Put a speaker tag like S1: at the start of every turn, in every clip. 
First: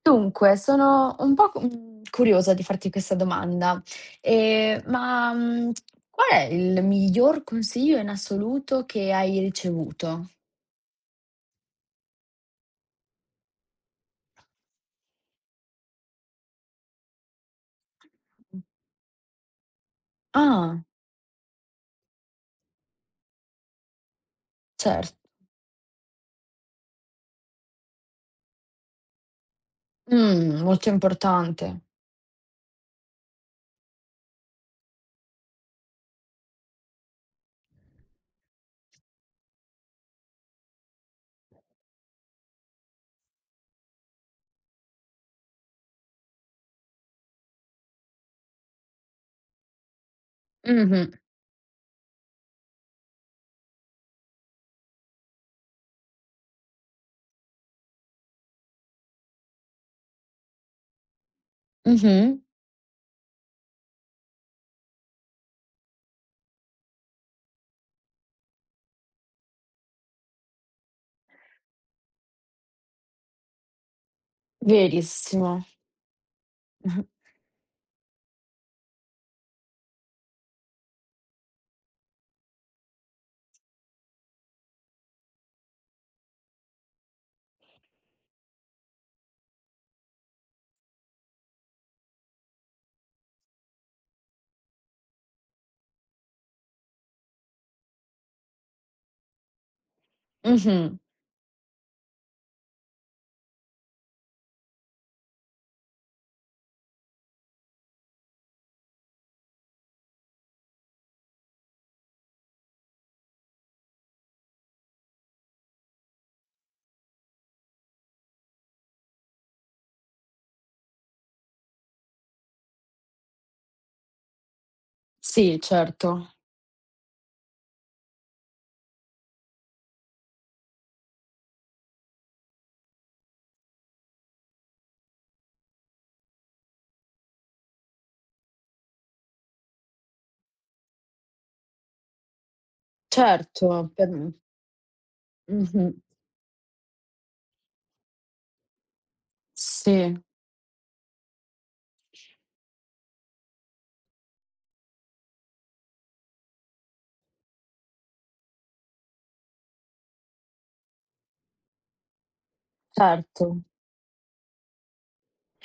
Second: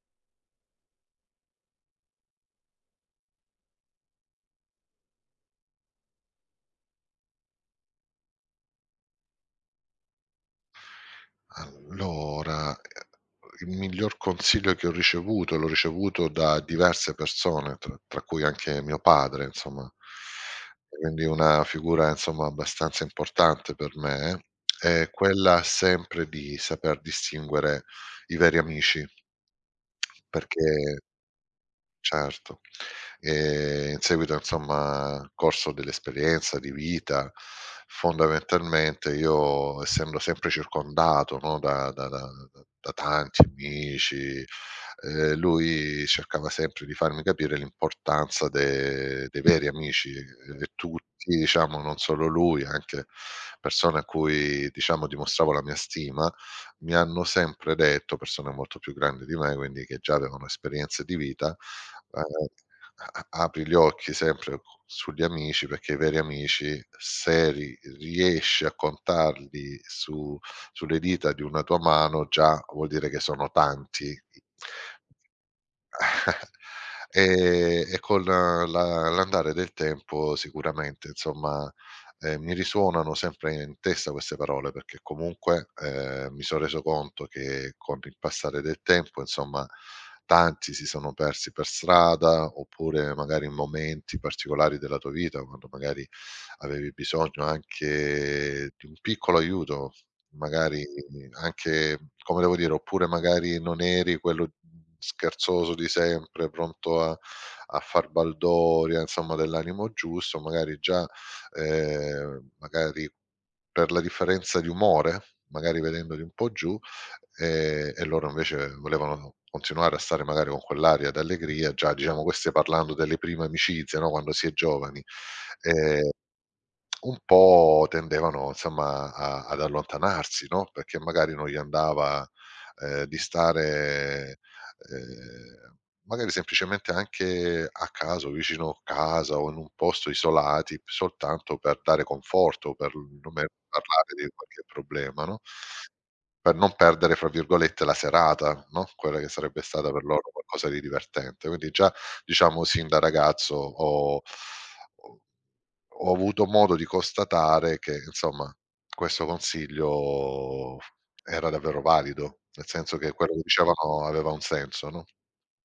S1: Dunque, sono un po' curiosa di farti questa domanda, ma, qual è il miglior consiglio in assoluto che hai ricevuto?
S2: Allora, il miglior consiglio che ho ricevuto, l'ho ricevuto da diverse persone, tra cui anche mio padre, insomma,
S1: Ah,
S2: quindi una figura, insomma, abbastanza importante per me, è
S1: cert
S2: quella sempre di saper distinguere i veri amici, perché.
S1: molto importante.
S2: Certo. In seguito insomma, corso dell'esperienza di vita, fondamentalmente io essendo sempre circondato, no, da tanti amici, lui cercava sempre di farmi capire l'importanza de dei veri amici e tutti
S1: Mh-mh,
S2: diciamo, non solo lui, anche persone a cui diciamo dimostravo la mia stima, mi hanno sempre detto, persone molto più grandi di me, quindi che già avevano esperienze di vita.
S1: mh-mh,
S2: Ehm, a a apri gli occhi sempre sugli amici, perché i veri amici se ri riesci a contarli su sulle dita di una tua mano, già vuol dire che sono tanti.
S1: verissimo.
S2: L'andare del tempo sicuramente insomma, mi risuonano sempre in testa queste parole, perché comunque, mi son reso conto che con il passare del tempo, insomma, tanti si sono persi per strada, oppure magari in momenti particolari della tua vita, quando magari avevi bisogno anche di un piccolo aiuto. Magari
S1: Mh-mh,
S2: anche, come devo dire, oppure magari non eri quello scherzoso di sempre, pronto a far baldoria, insomma dell'animo giusto, magari già, magari per la differenza di umore, magari vedendoli un po' giù, e loro invece volevano continuare a stare magari con quell'aria d'allegria. Già, diciamo, questo stai parlando delle prime amicizie, no, quando si è giovani.
S1: sì
S2: Ehm
S1: certo,
S2: un po' tendevano insomma a ad allontanarsi, no, perché magari non gli andava, di stare, ehm, magari semplicemente anche a caso, vicino casa o in un posto isolati, p soltanto per dare conforto, per non me
S1: certo,
S2: parlare di qualche problema, no,
S1: mh-mh,
S2: per non perdere, fra virgolette, "la serata", no, quella che sarebbe stata per
S1: sì,
S2: loro qualcosa di divertente. Quindi già, diciamo, sin da ragazzo ho ho avuto modo di constatare che, insomma, questo consiglio era davvero valido, nel senso che quello che
S1: certo.
S2: dicevano aveva un senso, no.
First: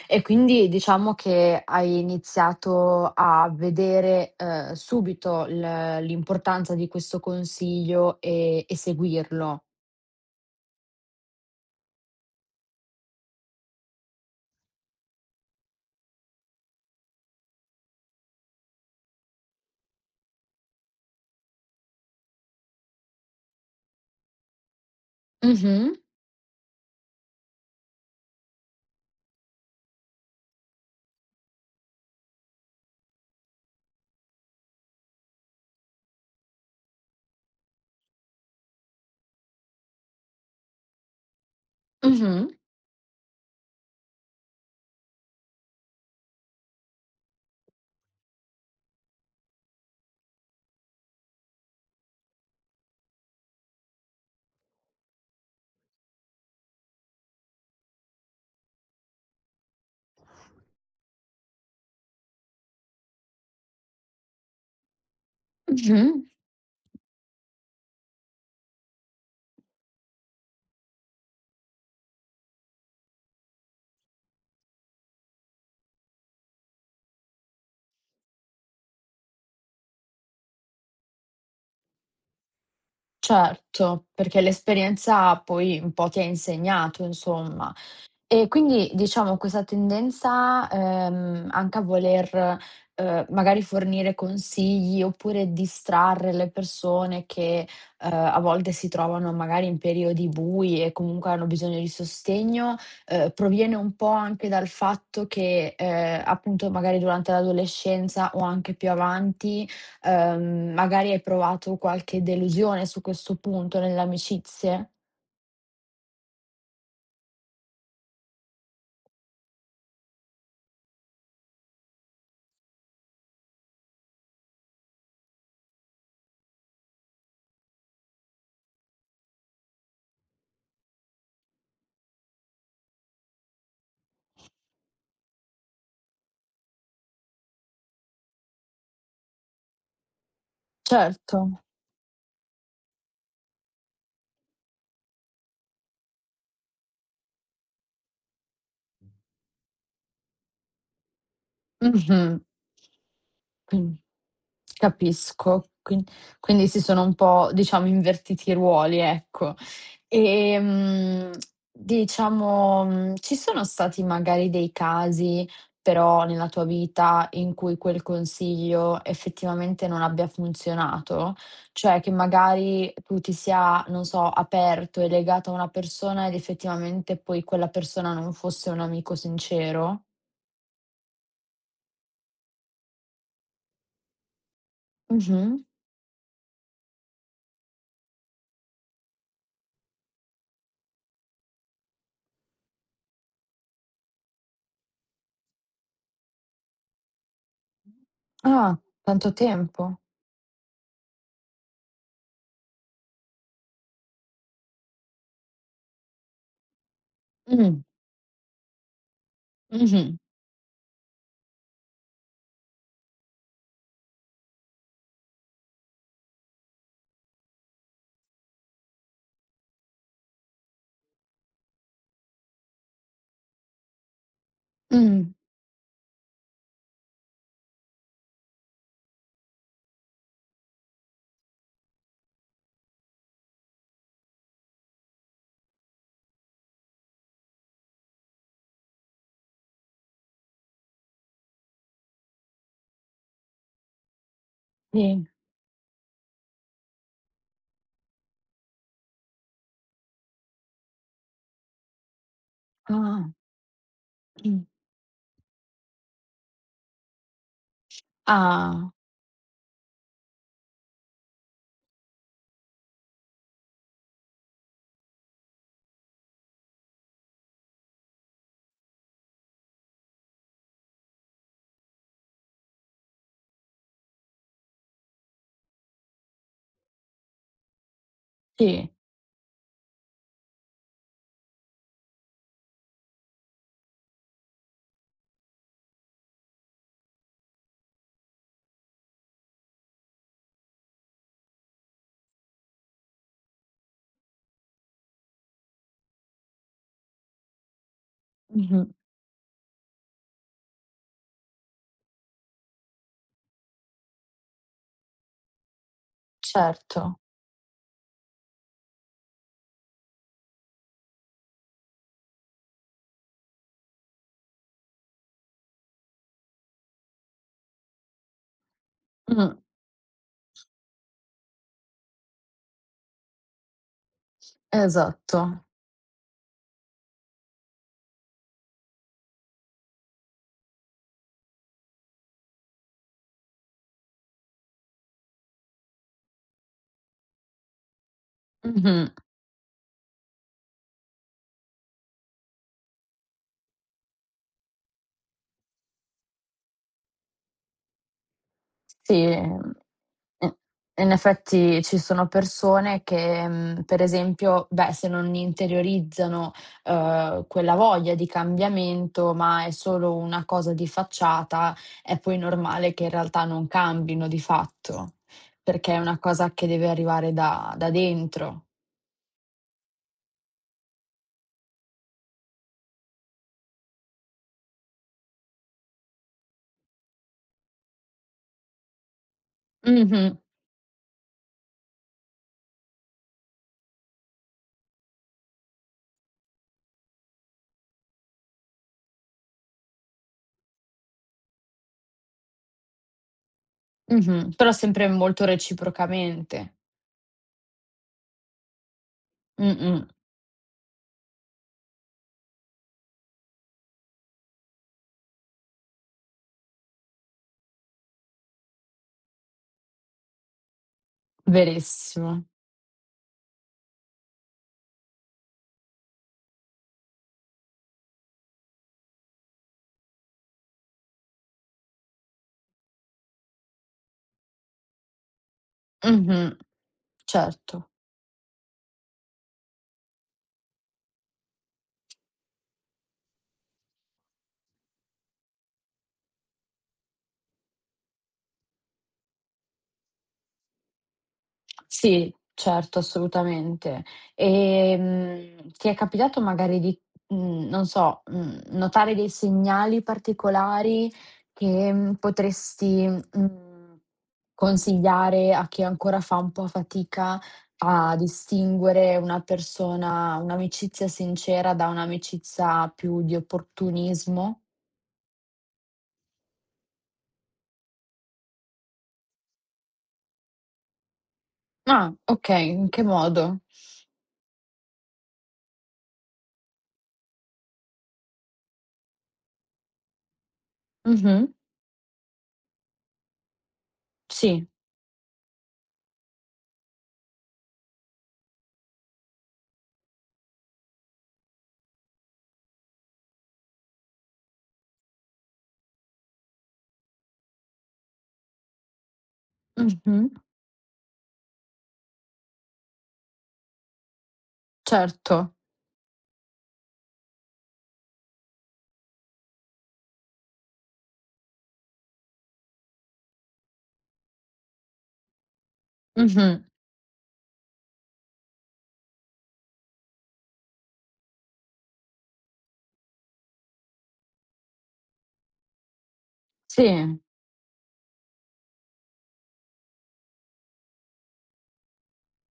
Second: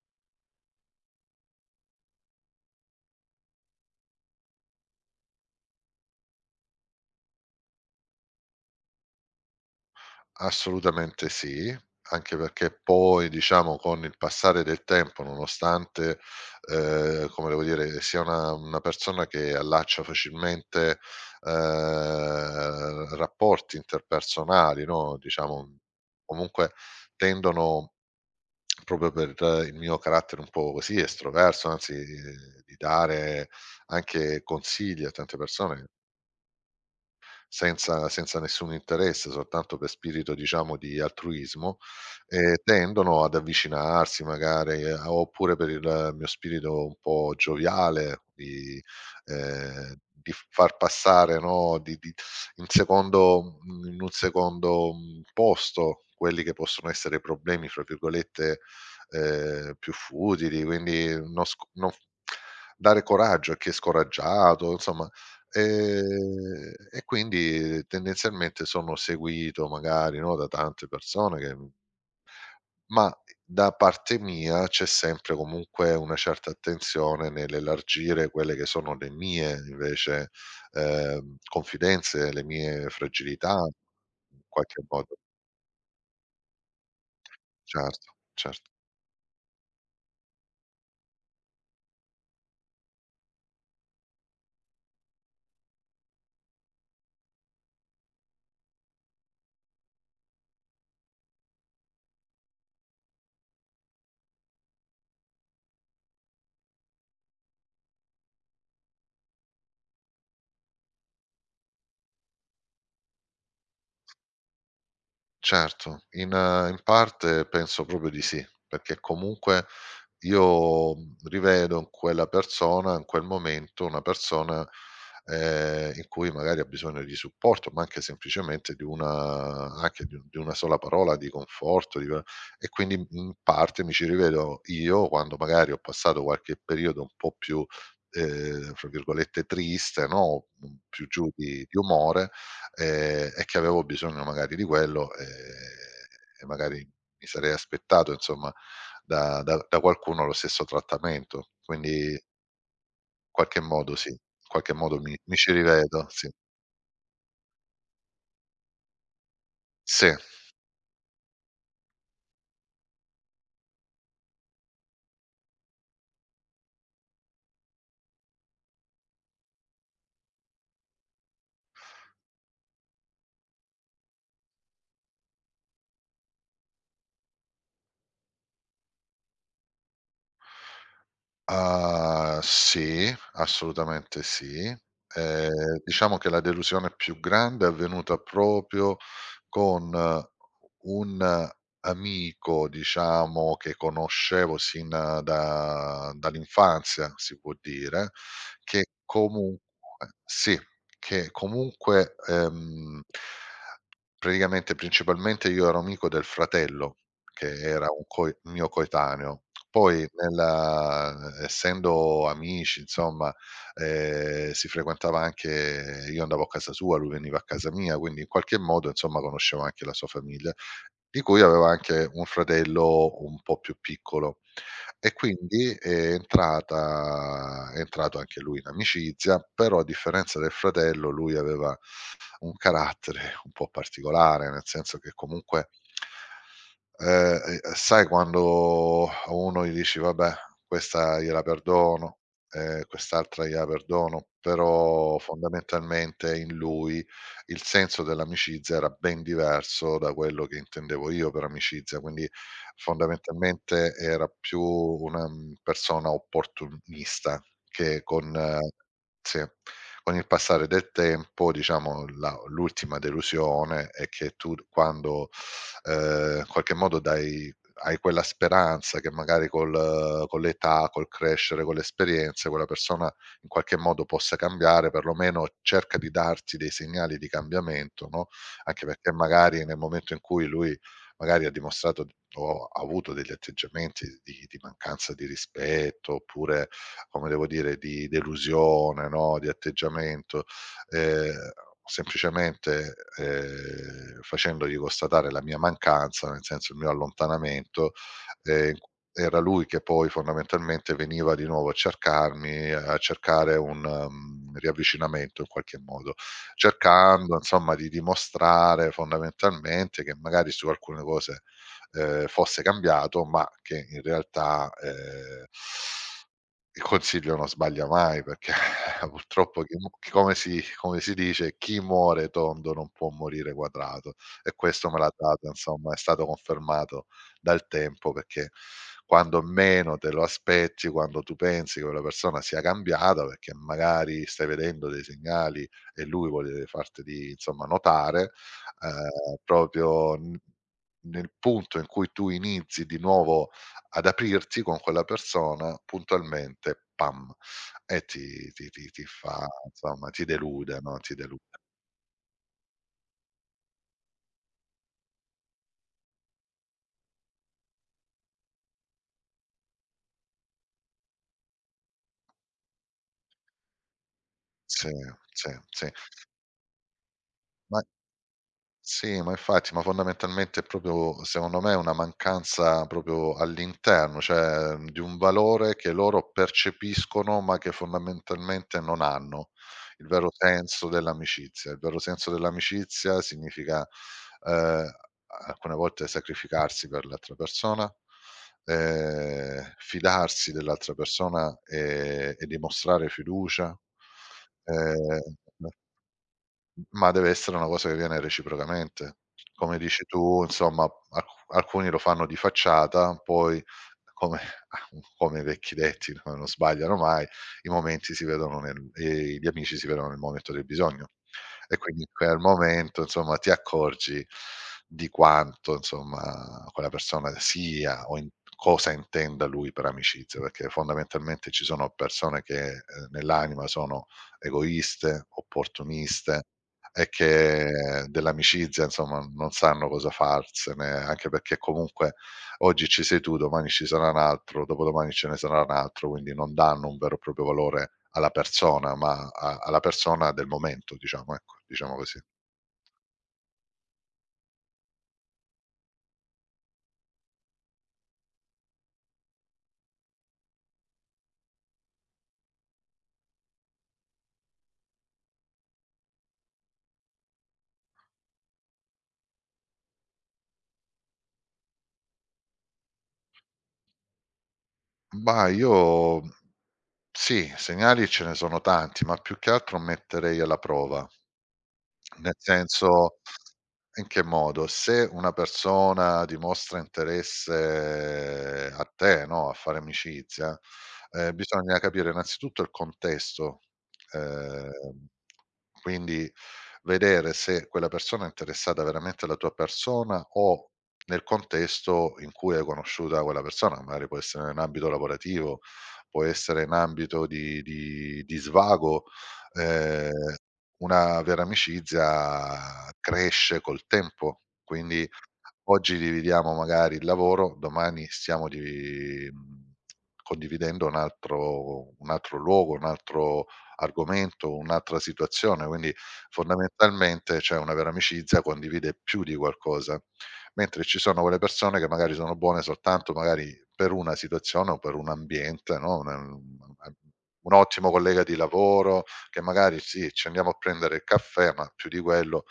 S1: E quindi diciamo che hai iniziato a vedere, subito l'importanza di questo consiglio e seguirlo.
S2: Assolutamente sì, anche perché poi, diciamo, con il passare del tempo, nonostante, come devo dire, sia una persona che allaccia facilmente, rapporti interpersonali, no, diciamo,
S1: Mh-mh,
S2: comunque tendono. Proprio per il mio carattere un po' così estroverso, anzi, di dare anche consigli a tante persone, senza nessun interesse, soltanto per spirito diciamo di altruismo,
S1: mh-mh,
S2: tendono ad avvicinarsi magari a oppure per il mio spirito un po' gioviale ehm, di far passare, no, di in secondo mhmm, in un secondo, posto quelli che possono essere i "problemi" fra virgolette, più futili, quindi non sc non f dare coraggio a chi è scoraggiato, insomma.
S1: mh-mh,
S2: E quindi tendenzialmente sono seguito magari, no, da tante persone che, ma da parte mia c'è sempre comunque una certa attenzione nell'elargire quelle che sono le mie invece, confidenze, le mie fragilità
S1: certo,
S2: in
S1: perché
S2: qualche modo.
S1: l'esperienza poi un po' ti ha insegnato, insomma.
S2: Certo,
S1: E
S2: certo.
S1: quindi diciamo questa tendenza, anche a voler, magari fornire consigli oppure distrarre le persone che, a volte si trovano magari in periodi bui e comunque hanno bisogno di sostegno, proviene un po' anche dal fatto che, appunto magari durante l'adolescenza o anche più avanti, magari hai provato qualche delusione su questo punto nelle amicizie?
S2: Certo, in parte penso proprio di sì, perché comunque io, rivedo in quella persona, in quel momento, una persona, in cui magari ha bisogno di supporto, ma anche semplicemente di una sola parola di conforto, di va, e quindi in parte mi ci rivedo io quando magari ho passato qualche periodo un po' più, fra virgolette "triste", no, più giù
S1: Certo.
S2: di umore. E che avevo bisogno magari di quello, e magari mi sarei aspettato insomma da qualcuno lo stesso trattamento. Quindi
S1: Mh-mh.
S2: in qualche
S1: Mh.
S2: modo sì, in qualche modo mi ci
S1: Capisco. Quin
S2: rivedo, sì.
S1: quindi si sono un po', diciamo, invertiti i ruoli, ecco.
S2: Sì.
S1: Ehm, diciamo, ci sono stati magari dei casi, però, nella tua vita in cui quel consiglio effettivamente non abbia funzionato? Cioè, che magari tu ti sia, non so, aperto e legato a una persona ed effettivamente poi quella persona non fosse un amico sincero?
S2: Ah, sì, assolutamente sì.
S1: Mh-mh.
S2: Diciamo che la delusione più grande è avvenuta proprio con un amico, diciamo, che conoscevo sin da dall'infanzia, si può dire,
S1: Ah,
S2: che
S1: tanto
S2: comunque
S1: tempo.
S2: sì, che comunque, praticamente, principalmente io ero amico del fratello, che
S1: Mh.
S2: era un coe mio coetaneo. Poi
S1: Mh-mh.
S2: nella essendo amici insomma, si frequentava, anche io andavo a casa sua, lui veniva a casa mia, quindi in qualche modo insomma conoscevo anche la sua famiglia, di cui aveva anche un fratello un po' più piccolo. E
S1: Mh,
S2: quindi è entrato anche lui in amicizia, però a differenza del fratello lui aveva un carattere un po' particolare, nel senso che comunque, e sai quando a uno gli dici: "Vabbè, questa gliela perdono, quest'altra gliela perdono", però
S1: sì.
S2: fondamentalmente in lui il senso dell'amicizia era ben diverso da quello che intendevo io per amicizia, quindi
S1: Ah,
S2: fondamentalmente era più
S1: mh.
S2: una, persona opportunista che con
S1: Ah,
S2: sì. Con il passare del tempo, diciamo, la l'ultima delusione è che tu d quando, in qualche modo dai hai quella speranza che magari col con l'età, col crescere, con l'esperienza, quella persona in qualche modo possa cambiare, perlomeno cerca di darti dei segnali di cambiamento, no, anche
S1: sì.
S2: perché magari nel momento in cui lui magari ha dimostrato o ha avuto degli atteggiamenti di mancanza di rispetto, oppure come devo dire, di delusione, no, di atteggiamento, ehm, semplicemente, facendogli constatare la mia mancanza, nel senso il mio allontanamento, ehm,
S1: Mh-mh.
S2: era lui che poi fondamentalmente veniva di nuovo a cercarmi, a cercare un riavvicinamento in qualche modo,
S1: Certo.
S2: cercando insomma di dimostrare fondamentalmente che magari su alcune cose, fosse cambiato, ma che in realtà, il consiglio non sbaglia mai perché
S1: Mh,
S2: purtroppo come si dice: "Chi muore tondo non può morire quadrato", e questo me l'ha dato
S1: esatto.
S2: insomma, è stato confermato dal tempo perché quando meno te lo aspetti, quando tu pensi che quella persona sia cambiata, perché magari stai vedendo dei segnali e lui vuole farteli insomma notare,
S1: Mh-mh.
S2: proprio n nel punto in cui tu inizi di nuovo ad aprirti con quella persona, puntualmente pam, e ti
S1: Sì,
S2: fa insomma, ti
S1: i
S2: delude, no,
S1: in
S2: ti delude.
S1: effetti ci sono persone che, per esempio, beh, se non interiorizzano, quella voglia di cambiamento, ma è solo una cosa di facciata, è poi normale che in realtà non cambino di
S2: Sì,
S1: fatto,
S2: sì, sì.
S1: perché è una cosa che deve arrivare da
S2: Ma
S1: da dentro.
S2: Sì, ma infatti, ma fondamentalmente è proprio, secondo me, una mancanza proprio all'interno, cioè di un valore che loro percepiscono, ma che fondamentalmente non hanno. Il vero
S1: Mh-mh.
S2: senso dell'amicizia. Il vero senso dell'amicizia significa, ehm, alcune volte sacrificarsi per l'altra persona, fidarsi dell'altra persona e dimostrare fiducia.
S1: Mh-mh, però sempre
S2: Ehm
S1: molto reciprocamente.
S2: ma deve essere una cosa che viene reciprocamente. Come
S1: Mh-mh,
S2: dici tu, insomma, alcuni lo fanno di facciata, poi come come i vecchi detti, no, non sbagliano mai, i momenti si vedono nel gli amici si vedono nel momento del bisogno. E quindi in quel
S1: verissimo.
S2: momento, insomma, ti accorgi di quanto, insomma, quella persona sia o in cosa intenda lui per amicizia, perché fondamentalmente ci sono persone che, nell'anima sono egoiste, opportuniste
S1: Mh-mh,
S2: e
S1: certo.
S2: che dell'amicizia, insomma, non sanno cosa farsene, anche perché comunque oggi ci sei tu, domani ci sarà un altro, dopodomani ce ne sarà un altro, quindi non danno un vero e proprio valore alla persona, ma a alla persona del momento, diciamo, ecco, diciamo così.
S1: Sì, certo, assolutamente. Ti è capitato magari di, non so, notare dei segnali particolari che, potresti, consigliare a chi ancora fa un po' fatica a distinguere una persona un'amicizia sincera da un'amicizia più di opportunismo?
S2: Mah, io sì, segnali ce ne sono tanti, ma più che altro metterei alla prova,
S1: Ah,
S2: nel
S1: okay. In che
S2: senso,
S1: modo?
S2: in che modo? Se una persona dimostra interesse a te, no, a fare amicizia,
S1: Mh-mh.
S2: bisogna capire innanzitutto il contesto,
S1: Sì.
S2: ehm quindi vedere se quella persona è interessata veramente alla tua persona o nel contesto in cui hai conosciuta quella persona, magari può essere in ambito lavorativo, può essere in ambito di svago. Ehm,
S1: Mh-mh.
S2: una vera amicizia cresce col tempo, quindi
S1: Certo.
S2: oggi dividiamo magari il lavoro, domani stiamo condividendo un altro luogo, un altro argomento, un'altra situazione, quindi
S1: Mh-mh.
S2: fondamentalmente c'è una vera amicizia, condivide più di qualcosa. Mentre ci sono quelle persone che magari sono buone soltanto magari per una situazione o per un ambiente, no,
S1: Sì.
S2: un ottimo collega di lavoro che magari sì, ci andiamo a prendere il caffè, ma più di quello,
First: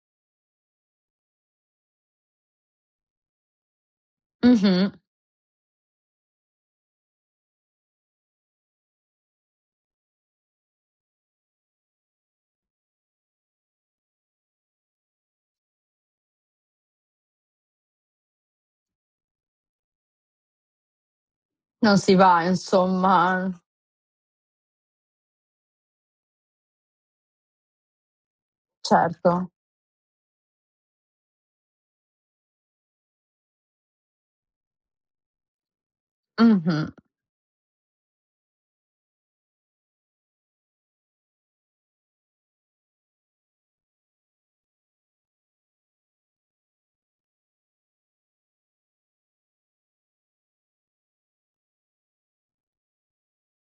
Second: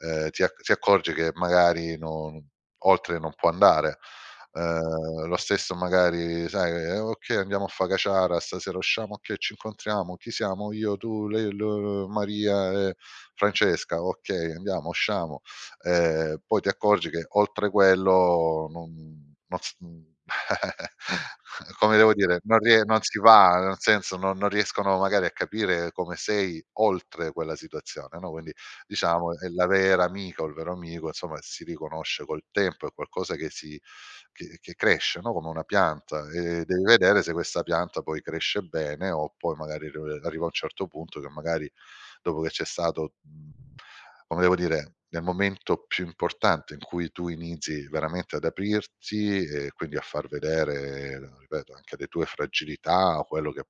S2: ti accorgi che magari non, oltre, non può andare.
S1: Mh-mh.
S2: Lo stesso magari sai, "Okay, andiamo a fa caciara stasera, usciamo, okay, ci incontriamo, chi siamo? Io, tu, lei, lo Maria e Francesca, okay, andiamo, usciamo." Poi ti accorgi che oltre quello non non s come
S1: Non
S2: devo
S1: si
S2: dire,
S1: va
S2: non si
S1: insomma.
S2: va, nel senso non riescono magari a capire come sei oltre quella situazione, no, quindi diciamo è
S1: Certo.
S2: la vera amica o il vero amico, insomma, si riconosce col tempo, è qualcosa che si che cresce, no, come una pianta, e devi
S1: Mh-mh.
S2: vedere se questa pianta poi cresce bene o poi magari r arriva a un certo punto che magari dopo che c'è stato, come devo dire, nel momento più importante in cui tu inizi veramente ad aprirti e quindi a far vedere, ripeto, anche le tue fragilità o quello che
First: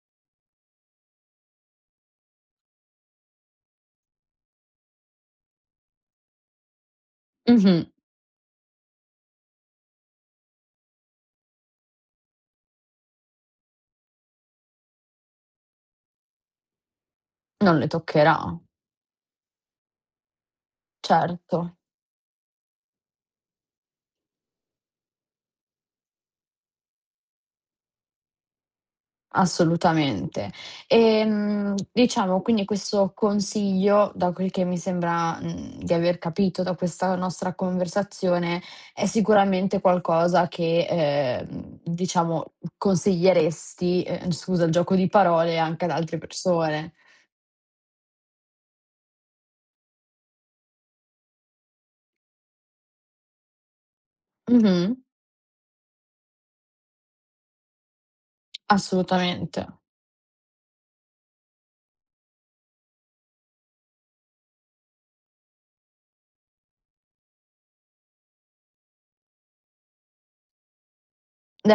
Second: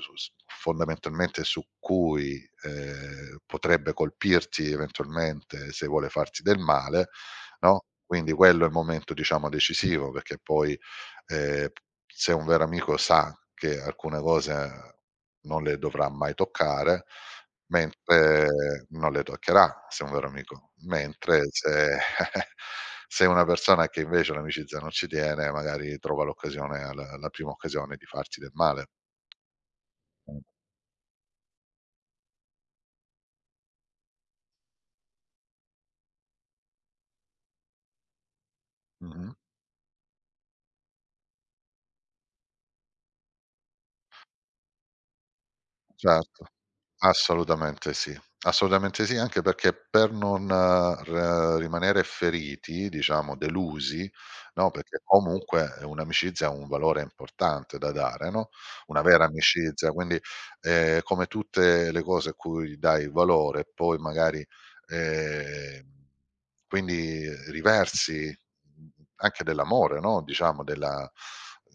S2: su s fondamentalmente su cui, potrebbe colpirti eventualmente se vuole farti del male,
S1: Mh-mh.
S2: no, quindi quello è il momento diciamo decisivo, perché poi, ehm, se un vero amico sa che alcune cose non le dovrà mai toccare,
S1: Non le toccherà.
S2: mentre non le toccherà, se è un vero amico, mentre
S1: Certo.
S2: se se è una persona che invece l'amicizia non ci tiene, magari trova l'occasione al alla prima occasione di farsi del male. Mh.
S1: Assolutamente. Diciamo quindi questo consiglio, da quel che mi sembra, di aver capito da questa nostra conversazione, è
S2: Mh-mh.
S1: sicuramente qualcosa che, diciamo consiglieresti, scusa il gioco di parole, anche ad altre
S2: Certo.
S1: persone.
S2: Assolutamente sì, assolutamente sì, anche perché per non r rimanere feriti, diciamo delusi, no,
S1: Mh-mh,
S2: perché comunque un'amicizia ha un valore importante da dare, no, una vera
S1: assolutamente.
S2: amicizia, quindi, come tutte le cose a cui dai valore, poi magari, ehm, quindi riversi. Mh-mh, anche dell'amore, no, diciamo della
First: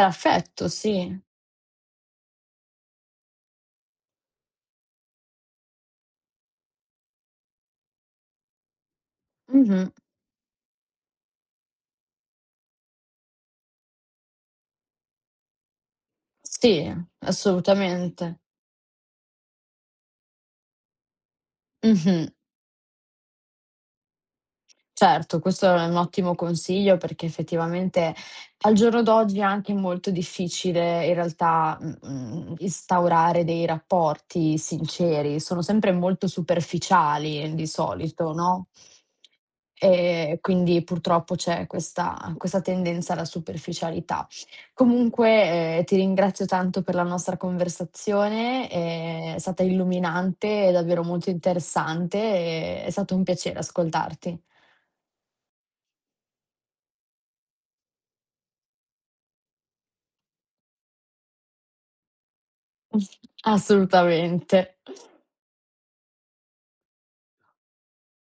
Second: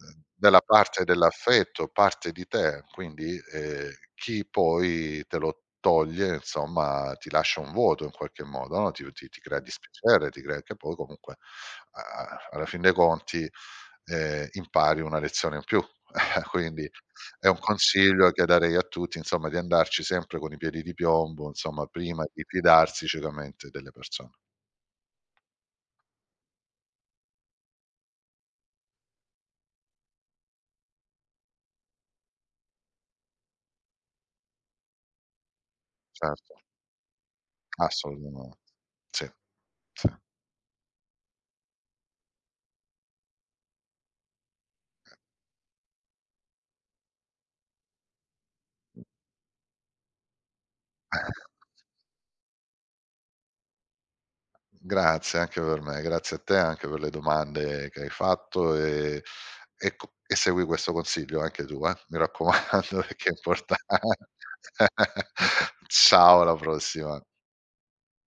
S2: della parte
S1: sì.
S2: dell'affetto, parte di te, quindi, chi poi te lo toglie, insomma, ti lascia un vuoto in qualche modo, no, ti crea
S1: Mh-mh.
S2: dispiacere, ti crea che poi comunque, a a alla fin dei conti, impari una lezione in più.
S1: Sì,
S2: Quindi è un consiglio
S1: assolutamente.
S2: che darei a tutti, insomma, di andarci sempre con i piedi di piombo, insomma, prima
S1: Mh-mh.
S2: di fidarsi ciecamente delle persone.
S1: Certo, questo è un ottimo consiglio perché effettivamente al giorno d'oggi è anche molto difficile in realtà, instaurare dei rapporti sinceri, sono sempre molto
S2: Certo,
S1: superficiali, di solito,
S2: assolutamen
S1: no?
S2: sì. Sì.
S1: Quindi purtroppo c'è questa tendenza alla superficialità. Comunque, ti ringrazio tanto per la nostra conversazione, è stata illuminante e davvero molto interessante e è stato un piacere ascoltarti.
S2: Grazie anche per me, grazie a te, anche per le domande che hai fatto e co e segui questo consiglio anche tu, mi raccomando. perché è importan
S1: Assolutamente.
S2: Ciao, alla prossima.